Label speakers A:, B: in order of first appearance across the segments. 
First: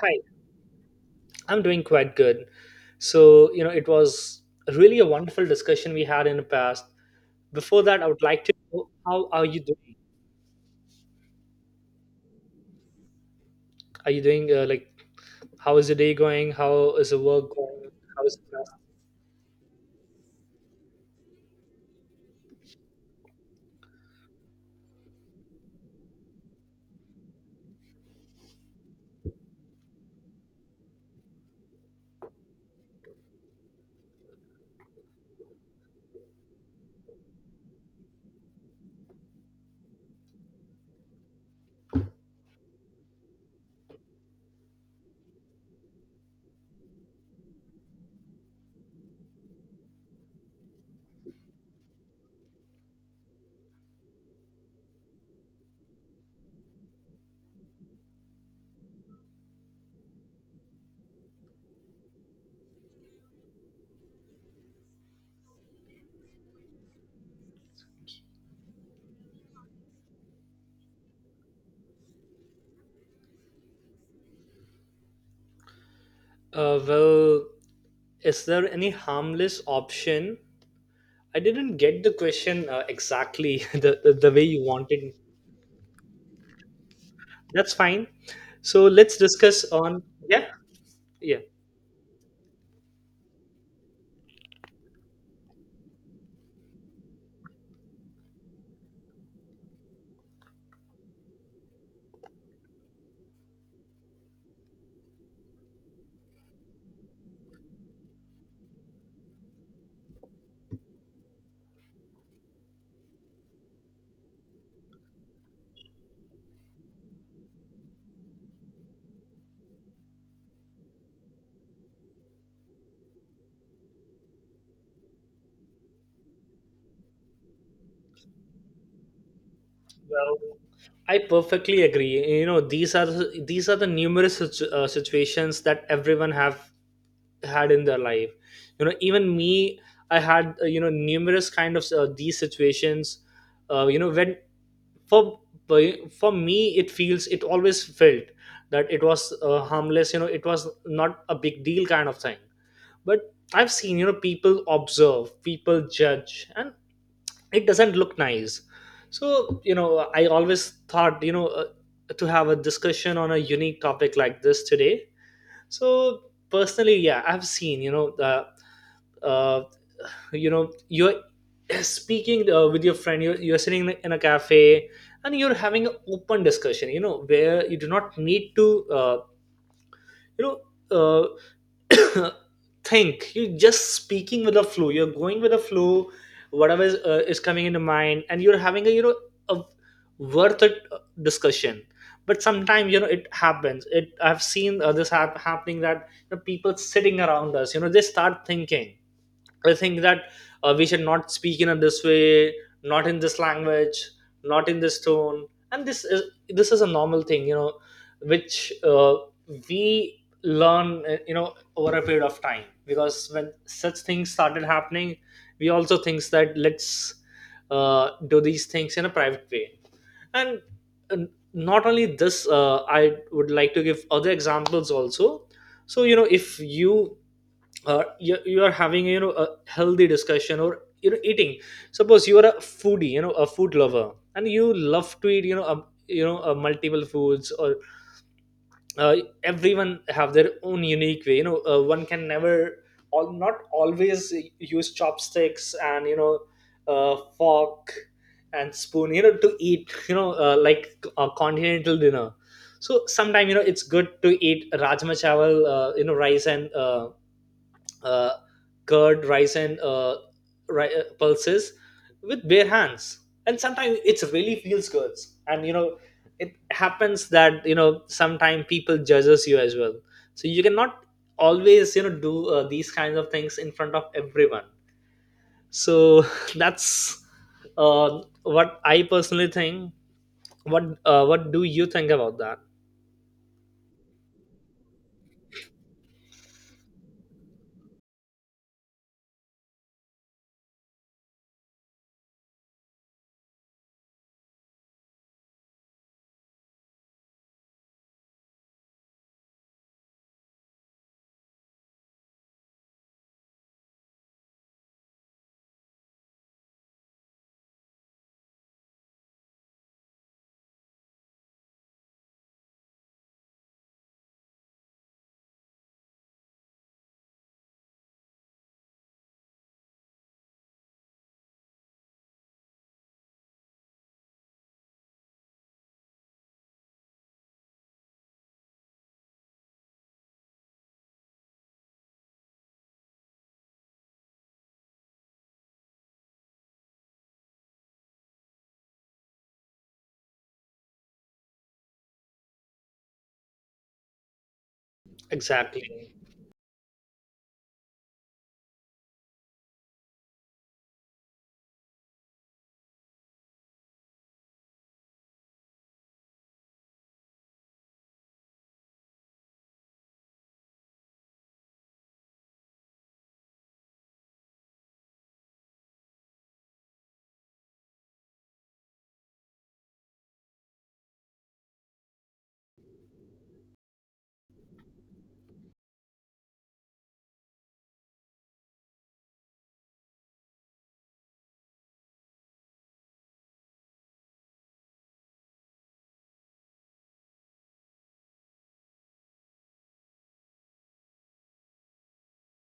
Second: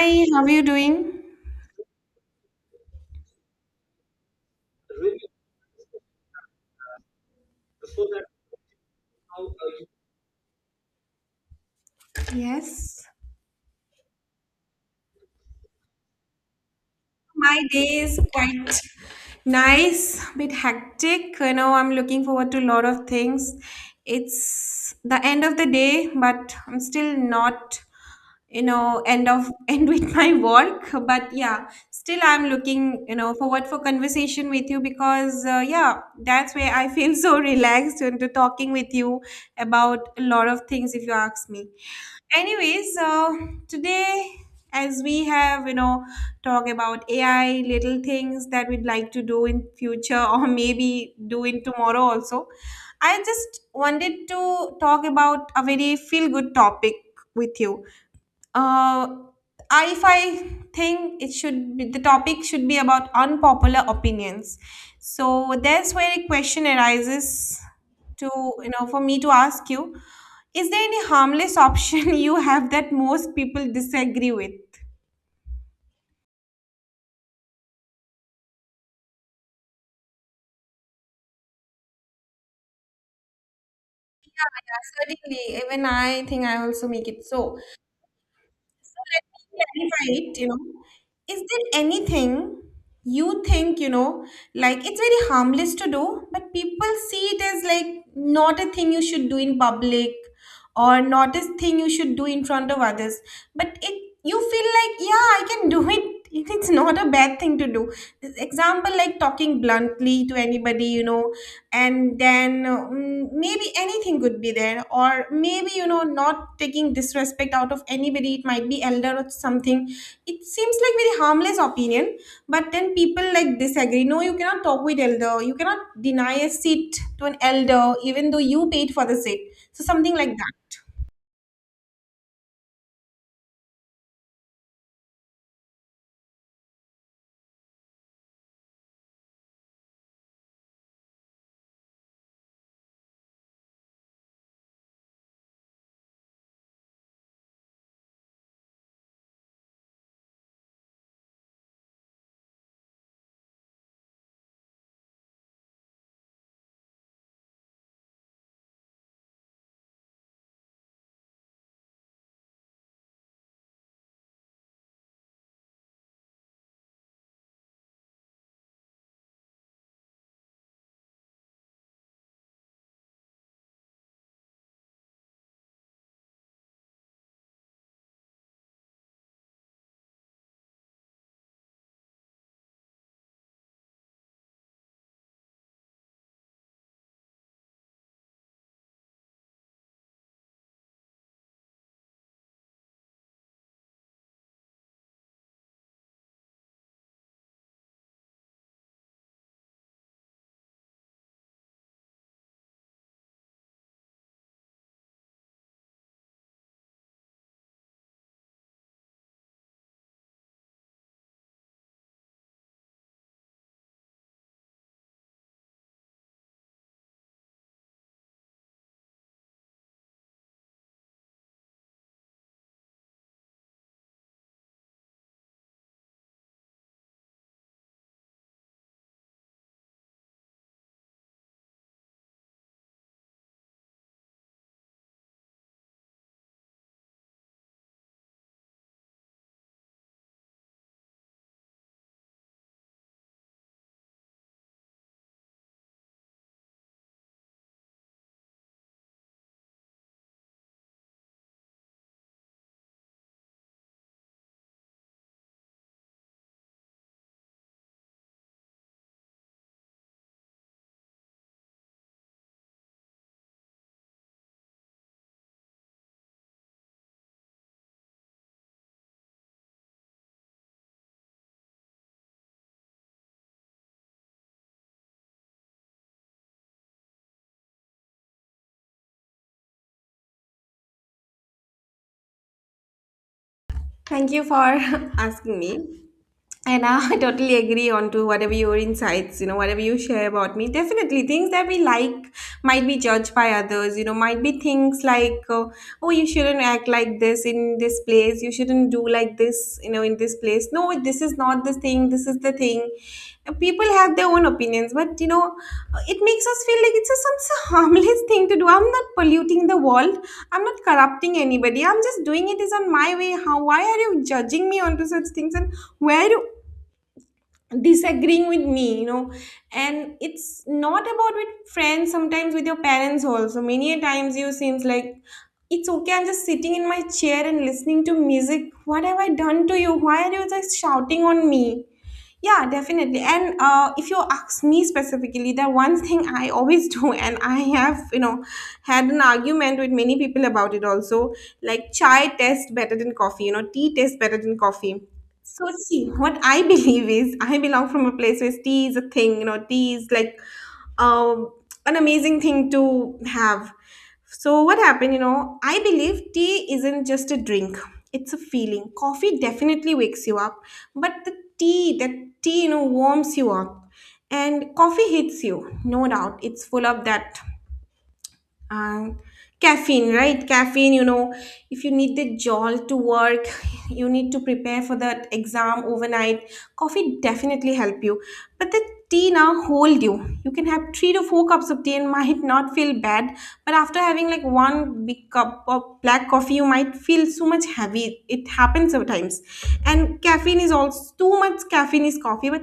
A: Hi,
B: how are you doing?
A: I'm doing quite good. So, you know, it was really a wonderful discussion we had in the past. Before that, I would like to know how are you doing?
B: Yes.
A: Are you doing like, how is your day going? How is the work
B: My day
A: going?
B: is
A: How is the class?
B: quite nice, bit hectic. You know, I'm looking forward to a lot of things. It's the end of the day, but I'm still not, you know, end of end with my work. But yeah, still I'm looking, you know, forward for conversation with you because yeah, that's where I feel so relaxed into talking with you about a lot of things if you ask me. Anyways, today as we have you know talk about ai little things that we'd like to do in future or maybe do in tomorrow also. I just wanted to talk about a very feel good topic with you. uh, if I think it should be, the topic should be about unpopular opinions. So that's where a question arises to, you know, for me to ask you, is there any harmless option you have that most people disagree with?
A: Well, is there any harmless option? I didn't get the question exactly the, the
B: Yeah,
A: the way you wanted.
B: yeah, certainly. Even I think I also make it so.
A: That's fine. So
B: So
A: let's
B: let me
A: discuss on.
B: clarify it,
A: Yeah.
B: you know.
A: Yeah.
B: Is there anything you think, you know, like it's very harmless to do, but people see it as like not a thing you should do in public or not a thing you should do in front of others. But it you feel like, yeah, I can do it. It's not a bad thing to do. Example like talking bluntly to anybody, you know, and then maybe anything could be there, or maybe you know not taking disrespect out of anybody, it might be elder or something. It seems like very harmless opinion, but then people like disagree, no you cannot talk with elder, you cannot deny a seat to an elder even though you paid for the seat, so something like
A: Well,
B: that.
A: I perfectly agree. You know, these are the numerous situations that everyone have had in their life. You know, even me, I had you know, numerous kind of these situations. You know, when for for me, it feels, it always felt that it was harmless. You know, it was not a big deal kind of thing. But I've seen, you know, people observe, people judge, and it doesn't look nice. So you know, I always thought, you know, to have a discussion on a unique topic like this today. So personally, yeah, I've seen, you know, the uh, you know, you're speaking with your friend, you're sitting in a cafe, and you're having an open discussion, you know, where you do not need to you know, uh, think. You're just speaking with a flow, you're going with a flow, whatever is coming into mind, and you're having a, you know, a worth it discussion. But sometimes, you know, it happens. It, I've seen this happening that, you know, people sitting around us, you know, they start thinking, I think that we should not speak in a this way, not in this language, not in this tone. And this is, this is a normal thing, you know, which we learn, you know, over a period of time. Because when such things started happening, we also thinks that let's do these things in a private way. And uh, not only this, I would like to give other examples also. So you know, if you you, you are having, you know, a healthy discussion, or you know, eating, suppose you are a foodie, you know, a food lover, and you love to eat, you know, a, you know, multiple foods, or uh, everyone have their own unique way, you know. One can never, all, not always use chopsticks, and you know, fork and spoon, you know, to eat, you know, like a continental dinner. So sometime, you know, it's good to eat rajma chawal, you know, rice and uh, curd, rice, and pulses with bare hands. And sometimes it's really feels good. And you know, it happens that, you know, sometimes people judges you as well. So you cannot always, you know, do these kinds of things in front of everyone. So that's what I personally think. What do you think about that?
B: Thank you for asking me. And I totally agree on to whatever your insights, you know, whatever you share about me. Definitely, things that we like might be judged by others, you know, might be things like, oh, you shouldn't act like this in this place, you shouldn't do like this, you know, in this place. No, this is not the thing, this is the thing. People have their own opinions, but, you know, it makes us feel like it's a, some so harmless thing to do. I'm not polluting the world, I'm not corrupting anybody, I'm just doing it is on my way. How, why are you judging me onto such things? And where do disagreeing with me, you know, and it's not about with friends, sometimes with your parents also many a times you seems like, it's okay, I'm just sitting in my chair and listening to music, what have I done to you, why are you just shouting on me? Yeah, definitely. And if you ask me specifically, the one thing I always do, and I have, you know, had an argument with many people about it also, like chai tastes better than coffee, you know, tea tastes better than coffee. So see,
A: Exactly.
B: what I believe is I belong from a place where tea is a thing, you know, tea is like um, an amazing thing to have. So what happened, you know, I believe tea isn't just a drink. It's a feeling. Coffee definitely wakes you up, but the tea, that tea, you know, warms you up. And coffee hits you, no doubt. It's full of that and caffeine, right? Caffeine, you know, if you need the jolt to work, you need to prepare for that exam overnight, coffee definitely help you. But the tea now hold you, you can have three to four cups of tea and might not feel bad, but after having like one big cup of black coffee you might feel so much heavy, it happens sometimes. And caffeine is also too much, caffeine is coffee. But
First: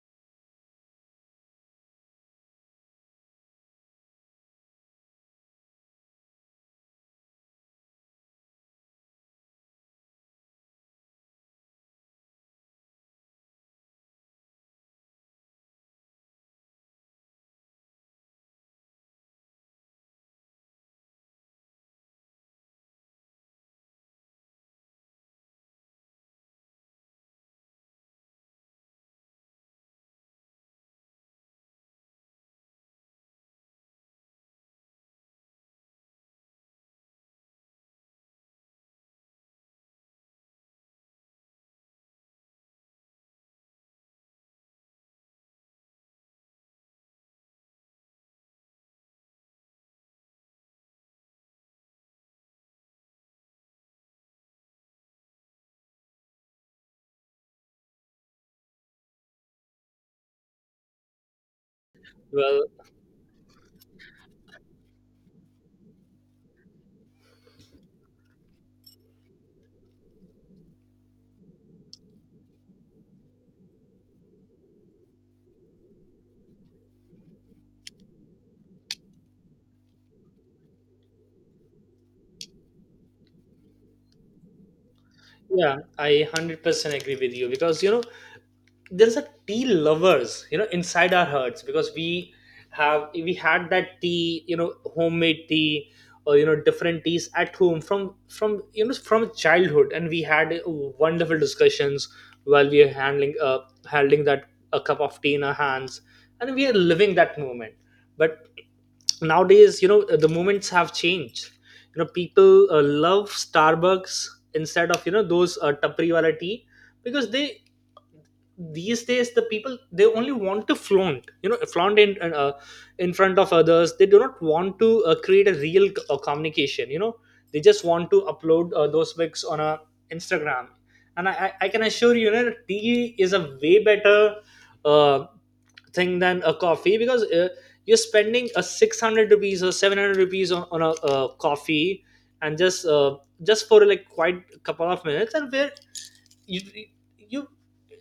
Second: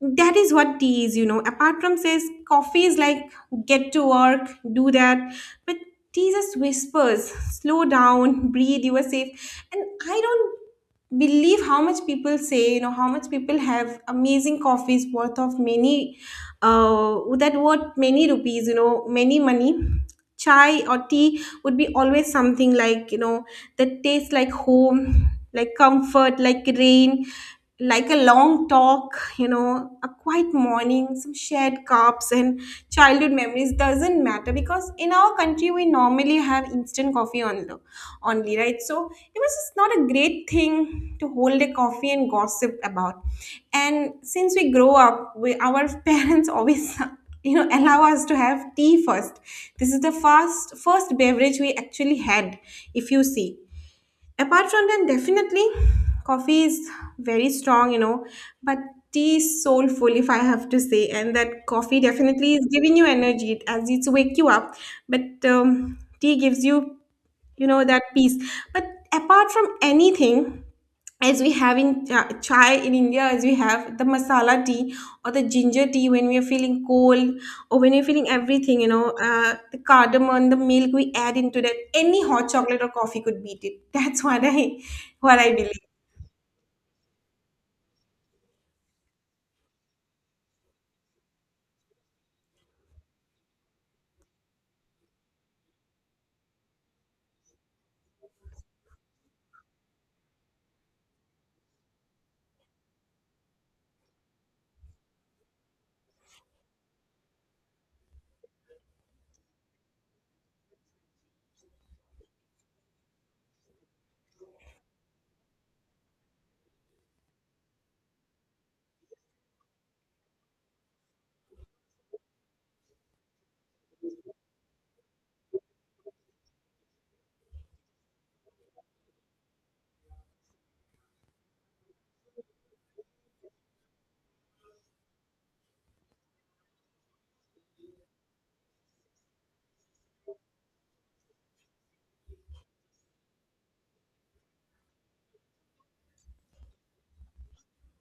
B: that is what tea is, you know. Apart from says coffee is like, get to work, do that. But Jesus whispers, slow down, breathe, you are safe. And I don't believe how much people say, you know, how much people have amazing coffees worth of many, that worth many rupees, you know, many money. Chai or tea would be always something like, you know, that tastes like home, like comfort, like rain, like a long talk, you know, a quiet morning, some shared cups, and childhood memories. Doesn't matter, because in our country we normally have instant coffee only, only, right? So it was just not a great thing to hold a coffee and gossip about. And since we grow up, we, our parents always, you know, allow us to have tea first. This is the first beverage we actually had, if you see. Apart from that, definitely coffee is very strong, you know, but tea is soulful, if I have to say. And that coffee definitely
A: Well,
B: is giving you energy, it- as it's wake you up. But tea gives you, you know, that peace. But apart from anything, as we have in chai in india, as we have the masala tea or the ginger tea when we are feeling cold, or when we are feeling everything, you know, the cardamom, the milk we add into that, any hot chocolate or coffee could beat it. That's what I, what I
A: yeah,
B: believe.
A: I 100% agree with you, because you know, there's a tea lovers, you know, inside our hearts, because we have, we had that tea, you know, homemade tea, or you know, different teas at home, from you know, from childhood, and we had wonderful discussions while we are handling handling that a cup of tea in our hands, and we are living that moment. But nowadays, you know, the moments have changed. You know, people love Starbucks instead of, you know, those Tupperware tea, because they, these days the people, they only want to flaunt, you know, flaunt in, in front of others. They do not want to create a real communication, you know, they just want to upload those pics on a Instagram. And I can assure you, you know, tea is a way better uh, thing than a coffee, because you're spending a 600 rupees or 700 rupees on a, coffee, and just for like quite a couple of minutes, and where you you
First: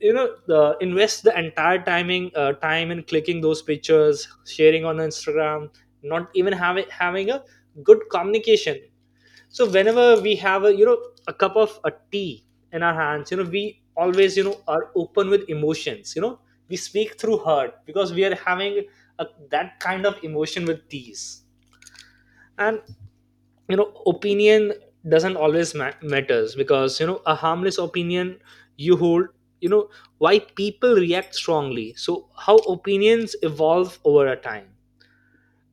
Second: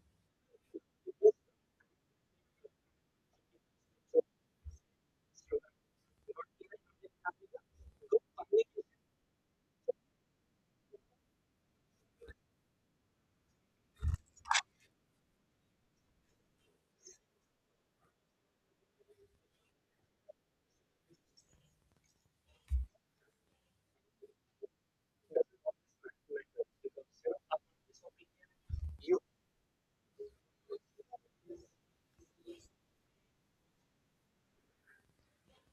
A: you know the invest the entire timing time in clicking those pictures, sharing on Instagram, not even having a good communication. So whenever we have a, you know, a cup of a tea in our hands, you know, we always, you know, are open with emotions, you know, we speak through heart, because we are having a, that kind of emotion with teas. And you know, opinion doesn't always matters, because you know, a harmless opinion you hold, you know, why people react strongly, so how opinions evolve over a time.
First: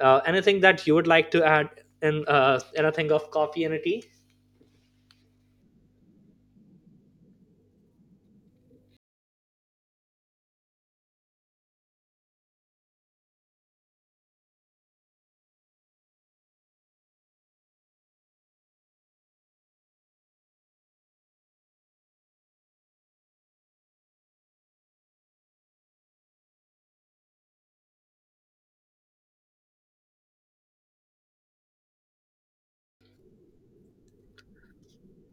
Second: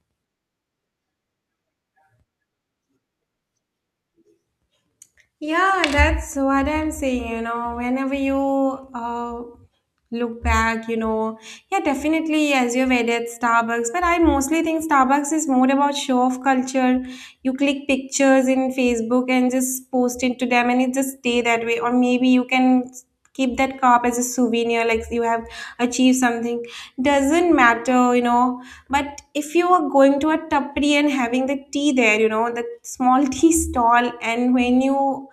A: Anything that you would like to add in, anything of coffee and a tea?
B: Yeah, that's what I'm saying. You know, whenever you uh, look back, you know, yeah, definitely, as you've added Starbucks, but I mostly think Starbucks is more about show off culture. You click pictures in Facebook and just post it to them, and it just stay that way. Or maybe you can keep that cup as a souvenir, like you have achieved something. Doesn't matter, you know. But if you are going to a tapri and having the tea there, you know, the small tea stall, and when you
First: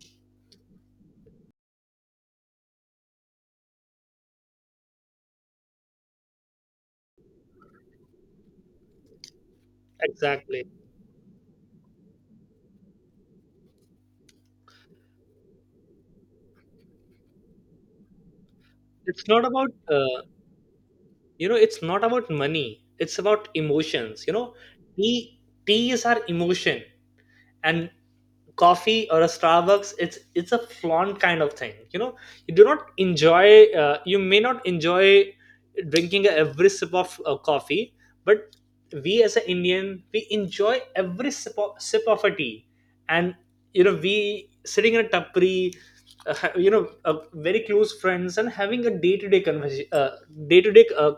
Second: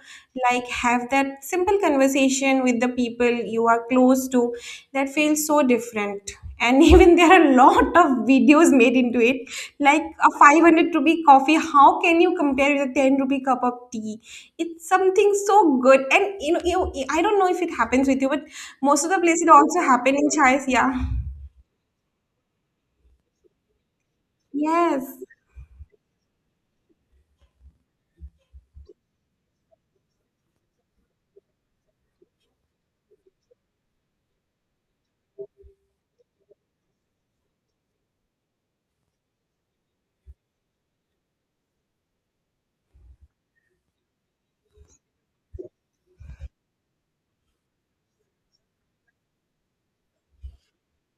B: like have that simple conversation with the people you are close to, that feels so different. And even there are a lot of videos made into it, like a
A: Exactly.
B: 500 rupee coffee, how can you compare with a 10 rupee cup of tea? It's something so good. And you know you, I don't know if it happens with you, but most of the
A: It's
B: places
A: not
B: it
A: about
B: also happen in chais, yeah.
A: you know, it's not about money, it's about emotions, you know.
B: Yes,
A: Tea tea is our emotion. And coffee or a Starbucks, it's a flaunt kind of thing, you know. You do not enjoy you may not enjoy drinking every sip of coffee, but we as an Indian, we enjoy every sip of a tea. And you know, we sitting in a tapri, you know, very close friends, and having a day to day conversation, day to day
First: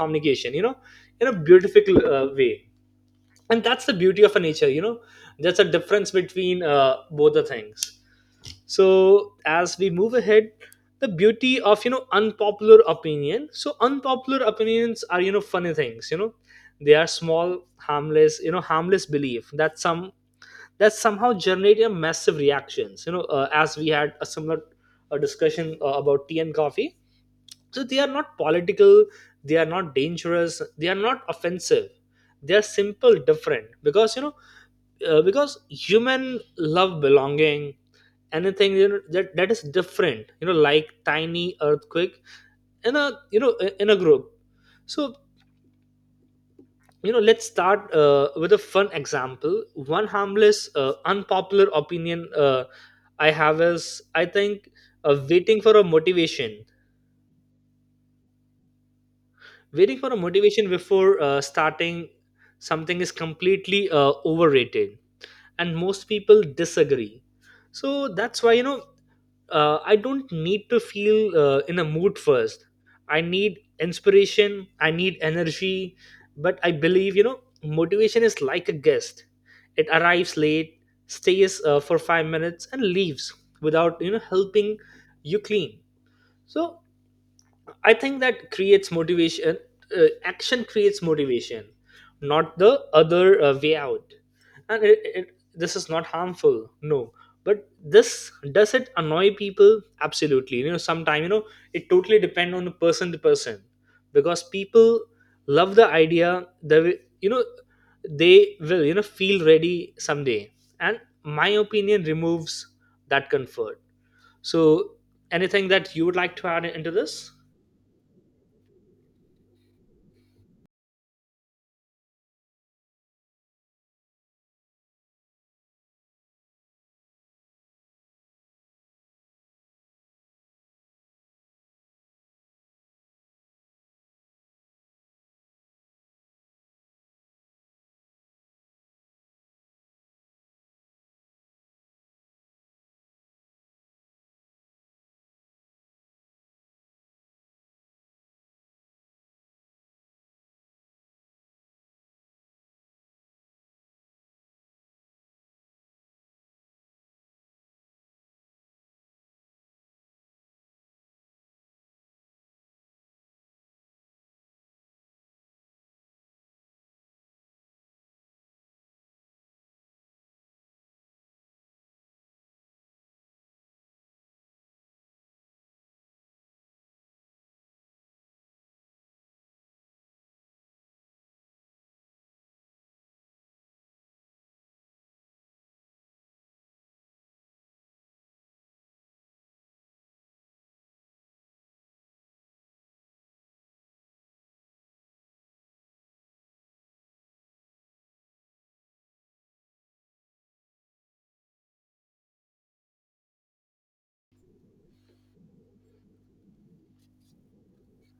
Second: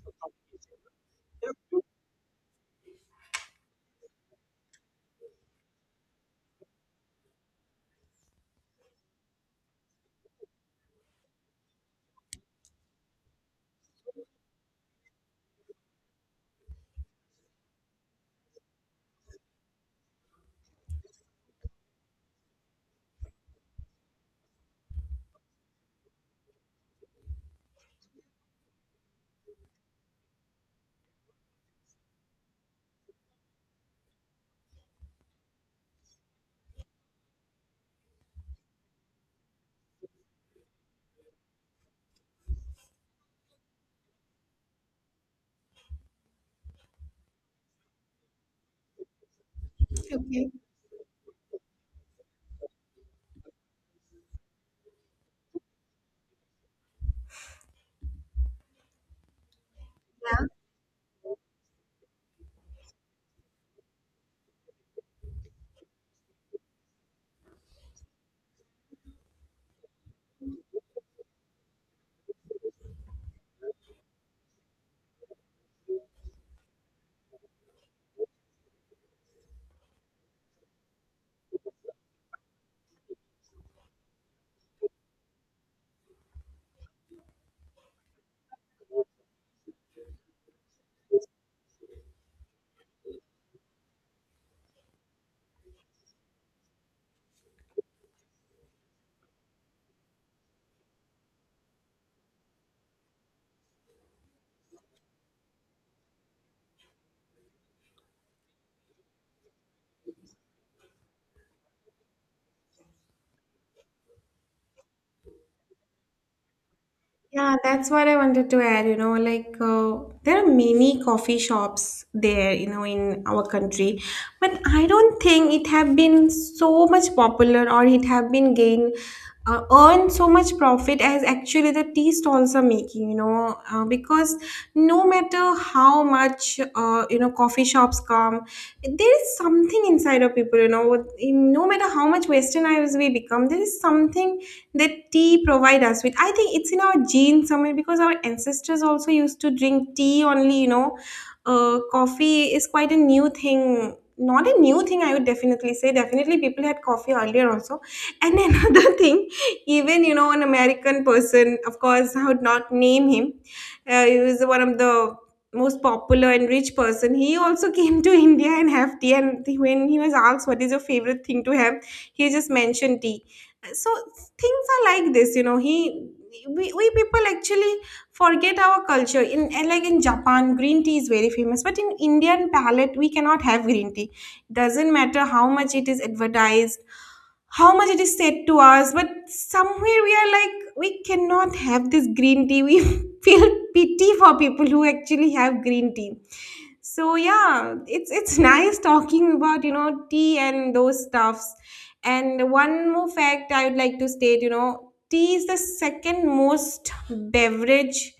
A: communication, you know, in a beautiful way. And that's the beauty of a nature, you know. There's a difference between both the things. So as we move ahead, the beauty of, you know, unpopular opinion. So unpopular opinions are, you know, funny things, you know. They are small, harmless, you know, harmless belief that somehow generate a massive reactions, you know, as we had a similar discussion about tea and coffee. So they are not political, they are not dangerous, they are not offensive, they are simple different, because you know, because human love belonging anything, you know, that is different, you know, like tiny earthquake in a, you know, in a group. So you know, let's start with a fun example. One harmless unpopular opinion I have is, I think waiting for a motivation, waiting for a motivation before starting something is completely overrated, and most people disagree. So that's why, you know, I don't need to feel in a mood first, I need inspiration, I need energy. But I believe, you know, motivation is like a guest. It arrives late, stays for 5 minutes and leaves without, you know, helping you clean. So I think that creates motivation. Action creates motivation, not the other way out. And this is not harmful, no. But this, does it annoy people? Absolutely. You know, sometimes, you know, it totally depends on the person to person, because people love the idea. You know, they will, you know, feel ready someday, and my opinion removes that comfort. So, anything that you would like to add into this?
B: yeah, that's what I wanted to add. You know, like there are many coffee shops there, you know, in our country, but I don't think it have been so much popular, or it have been gained earn so much profit as actually the tea stalls are making. You know, because no matter how much you know coffee shops come, there is something inside of people. You know, with- in- no matter how much westernized we become, there is something that tea provide us with. I think it's in our genes somewhere, because our ancestors also used to drink tea only, you know. Uh, coffee is quite a new thing, not a new thing I would definitely say, definitely people had coffee earlier also. And another thing, even you know an american person, of course I would not name him, he was one of the most popular and rich person, he also came to india and have tea, and when he was asked what is your favorite thing to have, he just mentioned tea. So things are like this, you know, we people actually forget our culture in, and like in japan green tea is very famous, but in indian palate we cannot have green tea, doesn't matter how much it is advertised, how much it is said to us, but somewhere we are like, we cannot have this green tea, we feel pity for people who actually have green tea. So yeah, it's nice talking about you know tea and those stuffs. And one more fact I would like to state, you know, tea is the second most beverage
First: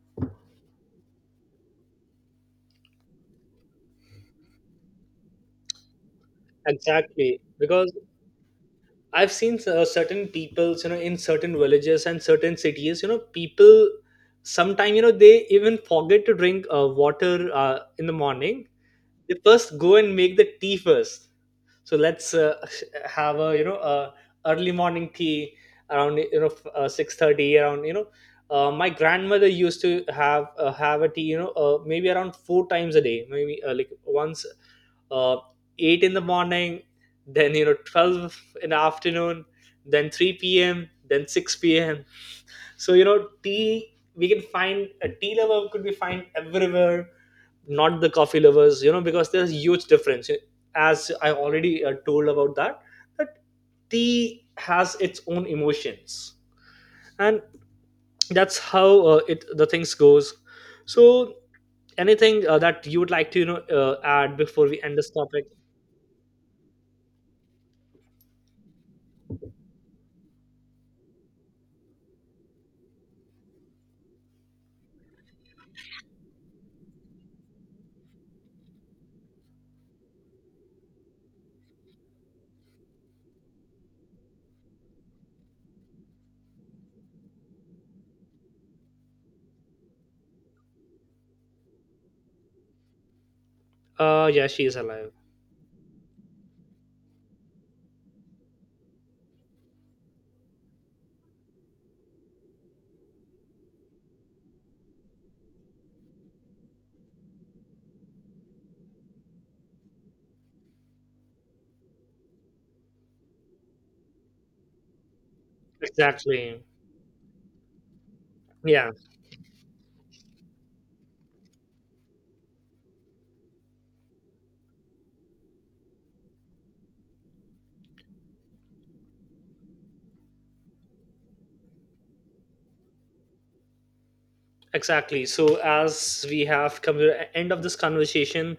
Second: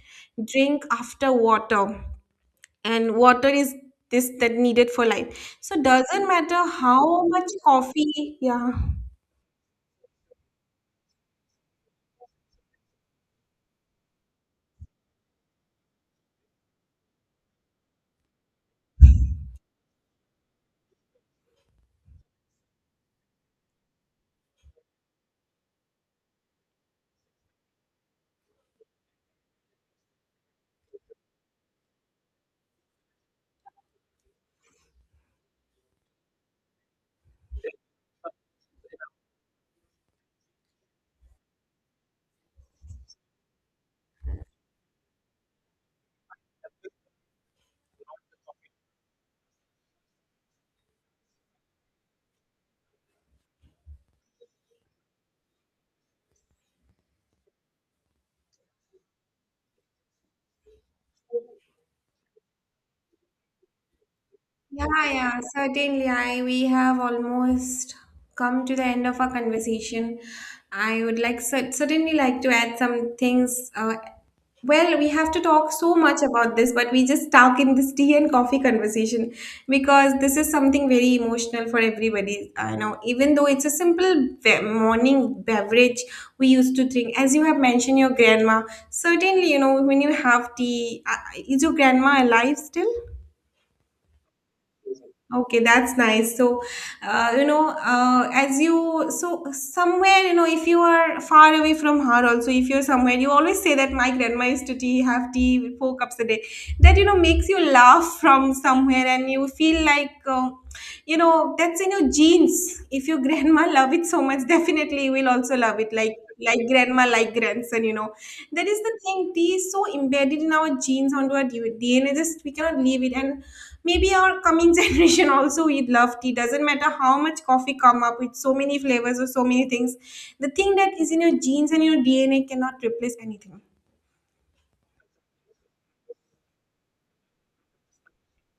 B: drink after water. And water is this that needed for life. So doesn't matter how
A: Exactly,
B: much
A: because
B: coffee, yeah.
A: I've seen certain peoples, you know, in certain villages and certain cities, you know, people sometime, you know, they even forget to drink water in the morning. They first go and make the tea first. So let's have a, you know, early morning tea around, you know, 6:30 around, you know, my grandmother used to have a tea, you know, maybe around 4 times a day, maybe like once, uh, 8 in the morning, then you know, 12 in the afternoon, then 3 p.m., then 6 p.m. So you know, tea, we can find a tea lover could be find everywhere, not the coffee lovers, you know, because there's huge difference, as I already told about that, that tea has its own emotions. And that's how it the things goes. So anything that you would like to, you know, add before we
B: Yeah,
A: end this
B: yeah,
A: topic?
B: certainly. I we have almost come to the end of our conversation. I would like certainly like to add some things. Well, we have to talk so much about this, but we just stuck in this tea and coffee conversation, because this is something very emotional for everybody. I know, even though it's a simple morning beverage we used to drink, as you have mentioned, your grandma. Certainly, you know, when you have tea, is your grandma alive still?
A: Yeah, she is alive.
B: Okay, that's nice. So, you know, as you, so somewhere, you know, if you are far away from her, also, if you're somewhere, you always say that my grandma used to tea, have tea with four cups a day. That, you know, makes you laugh from somewhere and you feel like, you know, that's in your genes. If your grandma love it so much, definitely you will also love it. Like
A: Exactly.
B: grandma, like grandson, you know. That is
A: Yeah,
B: the thing. Tea is so embedded in our genes, onto our DNA. Just, we cannot leave it. And maybe our coming generation also we love tea, doesn't matter how much coffee come up with so many flavors or so many things, the thing that is in your genes and your dna cannot replace anything.
A: exactly. So as we have come to the end of this conversation,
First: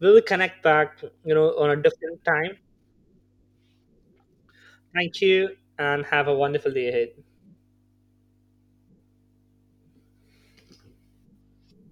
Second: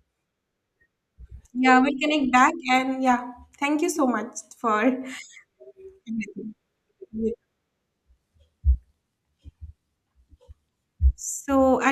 A: we will connect back, you know, on a
B: Yeah, we'll
A: different
B: connect back,
A: time.
B: and yeah, thank you so much for
A: Thank you and have a
B: everything.
A: wonderful day ahead.
B: So are